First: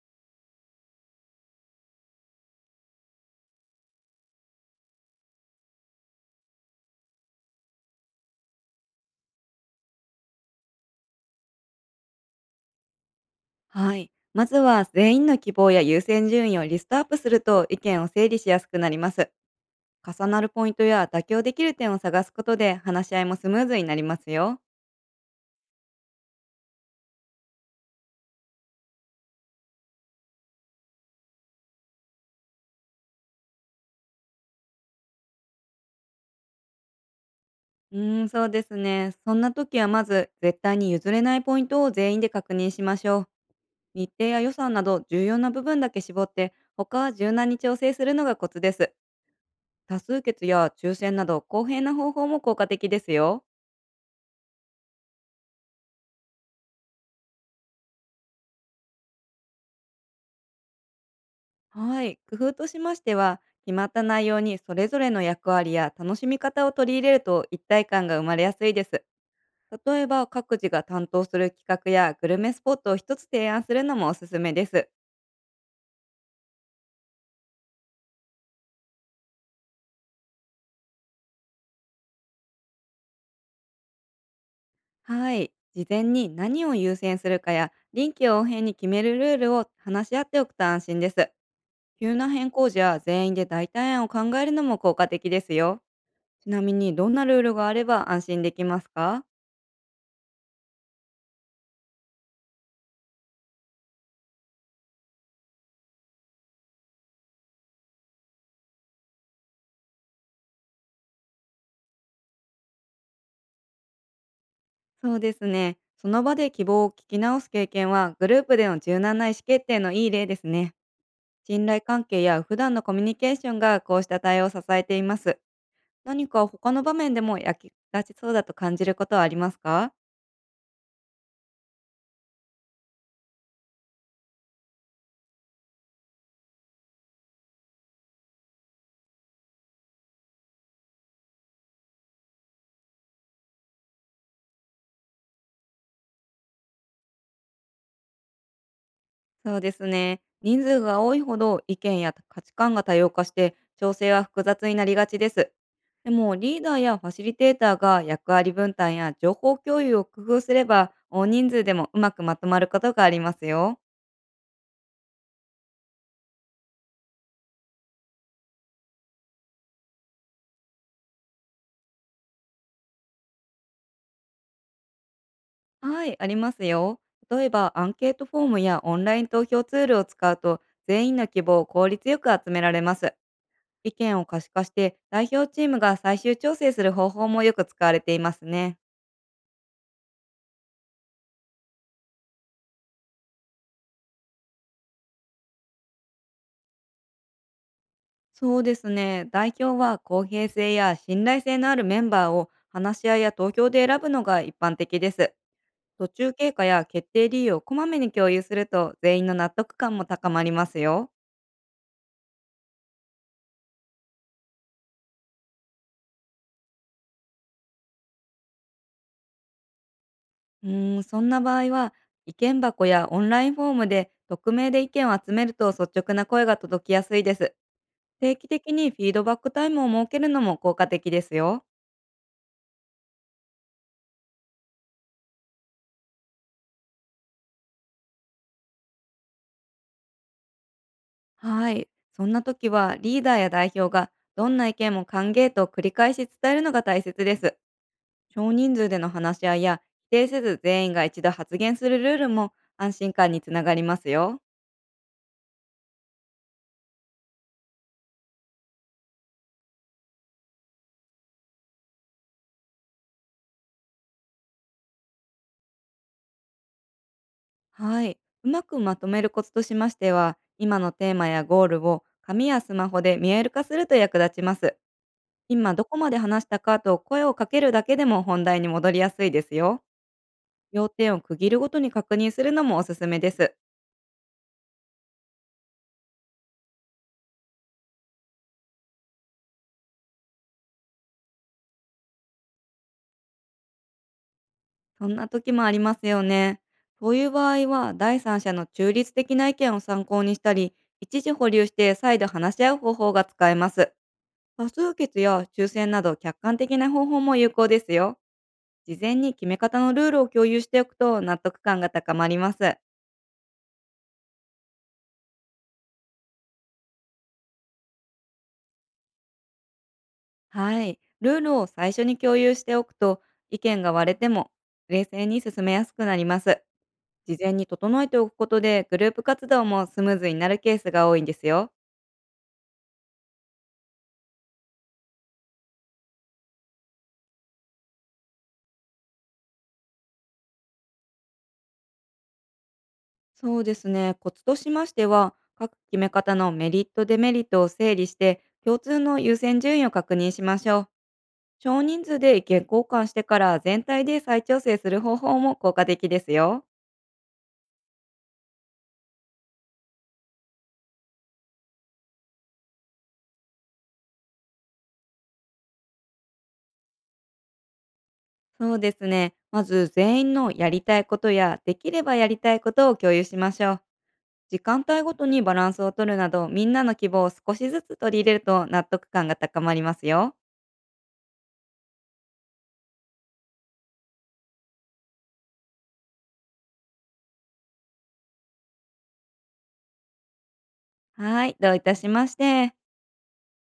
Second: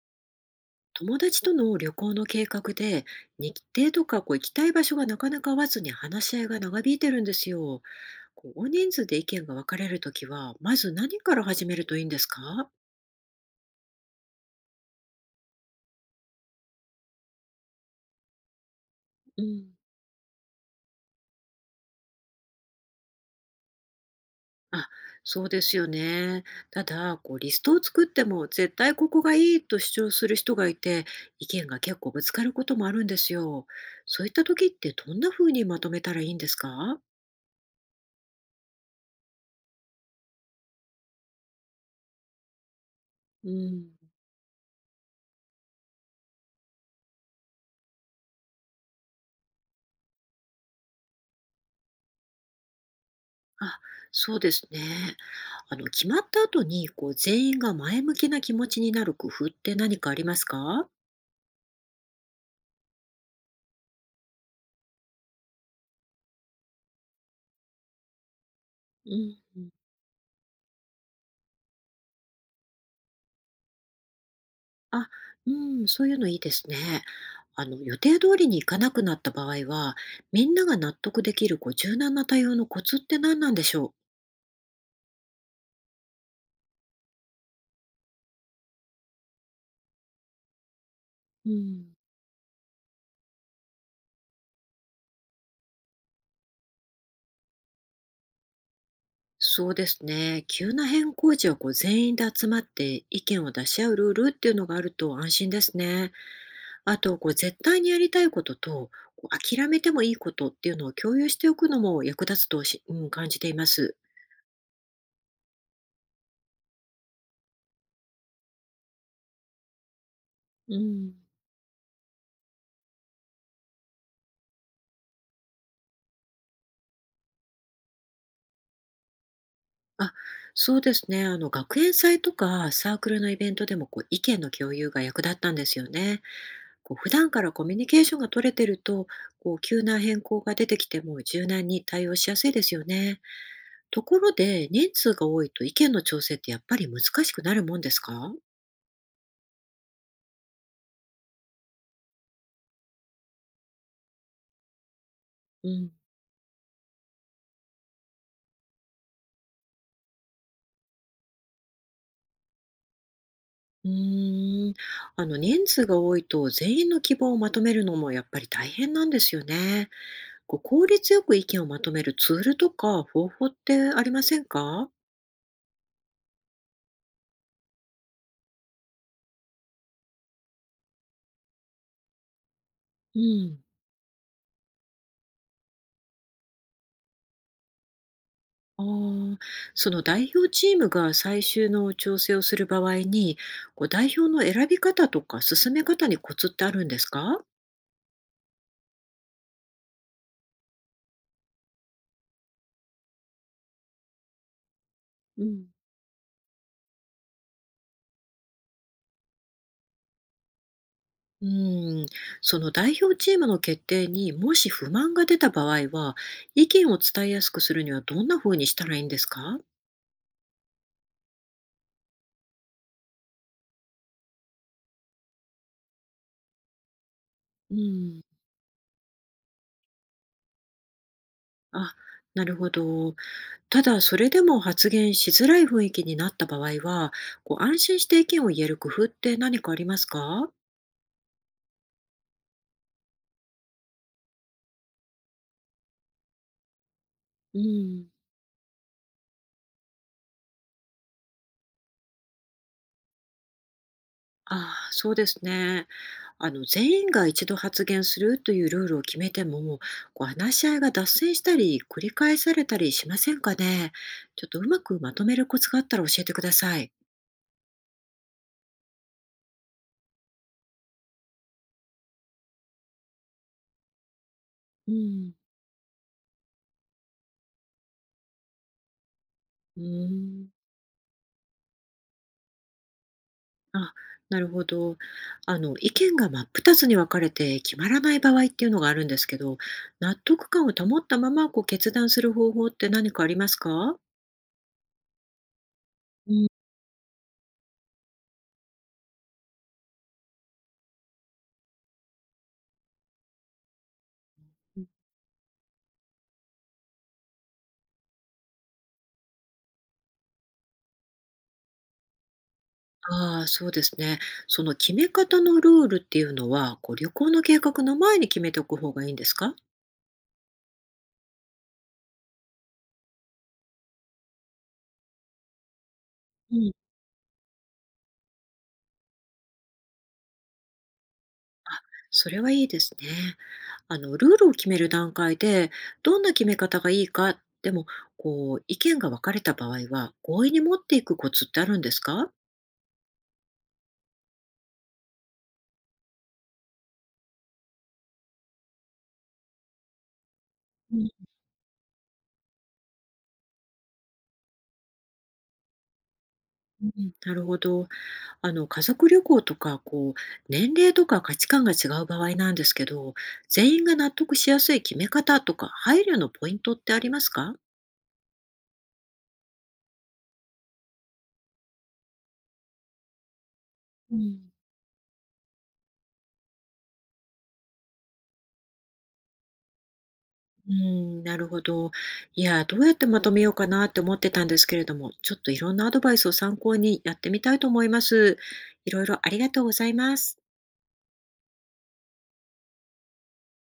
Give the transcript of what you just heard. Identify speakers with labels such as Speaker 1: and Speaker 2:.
Speaker 1: 友達との旅行の計画で日程とか行きたい場所がなかなか合わずに話し合いが長引いてるんですよ。大人数で意見が分かれるときは、まず何から始めるといいんですか？
Speaker 2: はい。まずは全員の希望や優先順位をリストアップすると意見を整理しやすくなります。
Speaker 1: うん。
Speaker 2: 重なるポイントや妥協できる点を探すことで話し合いもスムーズになりますよ。
Speaker 1: あ、そうですよね。ただ、リストを作っても絶対ここがいいと主張する人がいて、意見が結構ぶつかることもあるんですよ。そういった時って、どんな風にまとめたらいいんですか？
Speaker 2: うーん、そうですね。そんな時はまず絶対に譲れないポイントを全員で確認しましょう。
Speaker 1: うん。
Speaker 2: 日程や予算など重要な部分だけ絞って、他は柔軟に調整するのがコツです。多数決や抽選など公平な方法も効果的ですよ。
Speaker 1: あ、そうですね。あの、決まった後に、全員が前向きな気持ちになる工夫って何かありますか？
Speaker 2: はい、工夫としましては、決まった内容にそれぞれの役割や楽しみ方を取り入れると一体感が生まれやすいです。
Speaker 1: うん。
Speaker 2: 例えば、各自が担当する企画やグルメスポットを一つ提案するのもおすすめです。
Speaker 1: あ、うん、そういうのいいですね。あの、予定通りに行かなくなった場合は、みんなが納得できる、柔軟な対応のコツって何なんでしょう？
Speaker 2: はい、事前に何を優先するかや、臨機応変に決めるルールを話し合っておくと安心です。
Speaker 1: うん。
Speaker 2: 急な変更時は全員で代替案を考えるのも効果的ですよ。ちなみに、どんなルールがあれば安心できますか？
Speaker 1: そうですね。急な変更時は、全員で集まって意見を出し合うルールっていうのがあると安心ですね。あと、絶対にやりたいことと、諦めてもいいことっていうのを共有しておくのも役立つとし、うん、感じています。
Speaker 2: そうですね。その場で希望を聞き直す経験は、グループでの柔軟な意思決定のいい例ですね。
Speaker 1: うん。
Speaker 2: 信頼関係や普段のコミュニケーションがこうした対応を支えています。何か他の場面でも役立ちそうだと感じることはありますか？
Speaker 1: あ、そうですね。あの、学園祭とかサークルのイベントでも、意見の共有が役立ったんですよね。普段からコミュニケーションが取れてると、急な変更が出てきても柔軟に対応しやすいですよね。ところで、人数が多いと意見の調整ってやっぱり難しくなるもんですか？
Speaker 2: そうですね。人数が多いほど意見や価値観が多様化して、調整は複雑になりがちです。
Speaker 1: うん。
Speaker 2: でも、リーダーやファシリテーターが役割分担や情報共有を工夫すれば、大人数でもうまくまとまることがありますよ。
Speaker 1: うーん、あの、人数が多いと全員の希望をまとめるのもやっぱり大変なんですよね。効率よく意見をまとめるツールとか方法ってありませんか？
Speaker 2: はい、ありますよ。例えば、アンケートフォームやオンライン投票ツールを使うと、全員の希望を効率よく集められます。
Speaker 1: うん。
Speaker 2: 意見を可視化して、代表チームが最終調整する方法もよく使われていますね。
Speaker 1: あー、その代表チームが最終の調整をする場合に、代表の選び方とか進め方にコツってあるんですか？
Speaker 2: そうですね。代表は公平性や信頼性のあるメンバーを話し合いや投票で選ぶのが一般的です。
Speaker 1: うん、
Speaker 2: 途中経過や決定理由をこまめに共有すると、全員の納得感も高まりますよ。
Speaker 1: うん、その代表チームの決定にもし不満が出た場合は、意見を伝えやすくするにはどんな風にしたらいいんですか？
Speaker 2: うーん、そんな場合は、意見箱やオンラインフォームで匿名で意見を集めると率直な声が届きやすいです。
Speaker 1: うん。
Speaker 2: 定期的にフィードバックタイムを設けるのも効果的ですよ。
Speaker 1: あ、なるほど。ただ、それでも発言しづらい雰囲気になった場合は、安心して意見を言える工夫って何かありますか？
Speaker 2: はい。そんな時はリーダーや代表が、どんな意見も歓迎と繰り返し伝えるのが大切です。
Speaker 1: うん、
Speaker 2: 少人数での話し合いや、否定せず全員が一度発言するルールも安心感につながりますよ。
Speaker 1: ああ、そうですね。あの、全員が一度発言するというルールを決めても、話し合いが脱線したり、繰り返されたりしませんかね。ちょっとうまくまとめるコツがあったら教えてください。
Speaker 2: はい。うまくまとめるコツとしましては、今のテーマやゴールを紙やスマホで見える化すると役立ちます。
Speaker 1: うん。
Speaker 2: 今どこまで話したかと声をかけるだけでも本題に戻りやすいです
Speaker 1: う
Speaker 2: よ。
Speaker 1: ん。
Speaker 2: 要点を区切るごとに確認するのもおすすめです。
Speaker 1: あ、なるほど。あの、意見が真っ二つに分かれて決まらない場合っていうのがあるんですけど、納得感を保ったまま、決断する方法って何かありますか？
Speaker 2: そんな時もありますよ
Speaker 1: うん、
Speaker 2: ね。そういう場合は、第三者の中立的な意見を参考にしたり、一時保留して再度話し合う方法が使えます。多数決や抽選など客観的な方法も有効ですよ。事前に決め方のルールを共有しておくと納得感が高まります。
Speaker 1: ああ、そうですね。その決め方のルールっていうのは、旅行の計画の前に決めておく方がいいんですか？
Speaker 2: はい。ルールを最初に共有しておくと、意見が割れても冷静に進めやすくなりま
Speaker 1: う
Speaker 2: す。
Speaker 1: ん。
Speaker 2: 事前に整えておくことで、グループ活動もスムーズになるケースが多いんですよ。
Speaker 1: それはいいですね。あの、ルールを決める段階で、どんな決め方がいいか、でも、意見が分かれた場合は、合意に持っていくコツってあるんですか？
Speaker 2: そうですね。コツとしましては、各決め方のメリットデメリットを整理して共通の優先順位を確認しましょう。少人数で意見交換してから全体で再調整する方法も効果的ですよ。
Speaker 1: うん、なるほど。あの、家族旅行とか、年齢とか価値観が違う場合なんですけど、全員が納得しやすい決め方とか、配慮のポイントってありますか？
Speaker 2: そうですね。まず全員のやりたいことや、できればやりたいことを共有しましょう。
Speaker 1: うん、
Speaker 2: 時間帯ごとにバランスを取るなど、みんなの希望を少しずつ取り入れると納得感が高まりますよ。
Speaker 1: うん、なるほど。いや、どうやってまとめようかなって思ってたんですけれども、ちょっといろんなアドバイスを参考にやってみたいと思います。いろいろありがとうございます。
Speaker 2: はい、どういたしまして。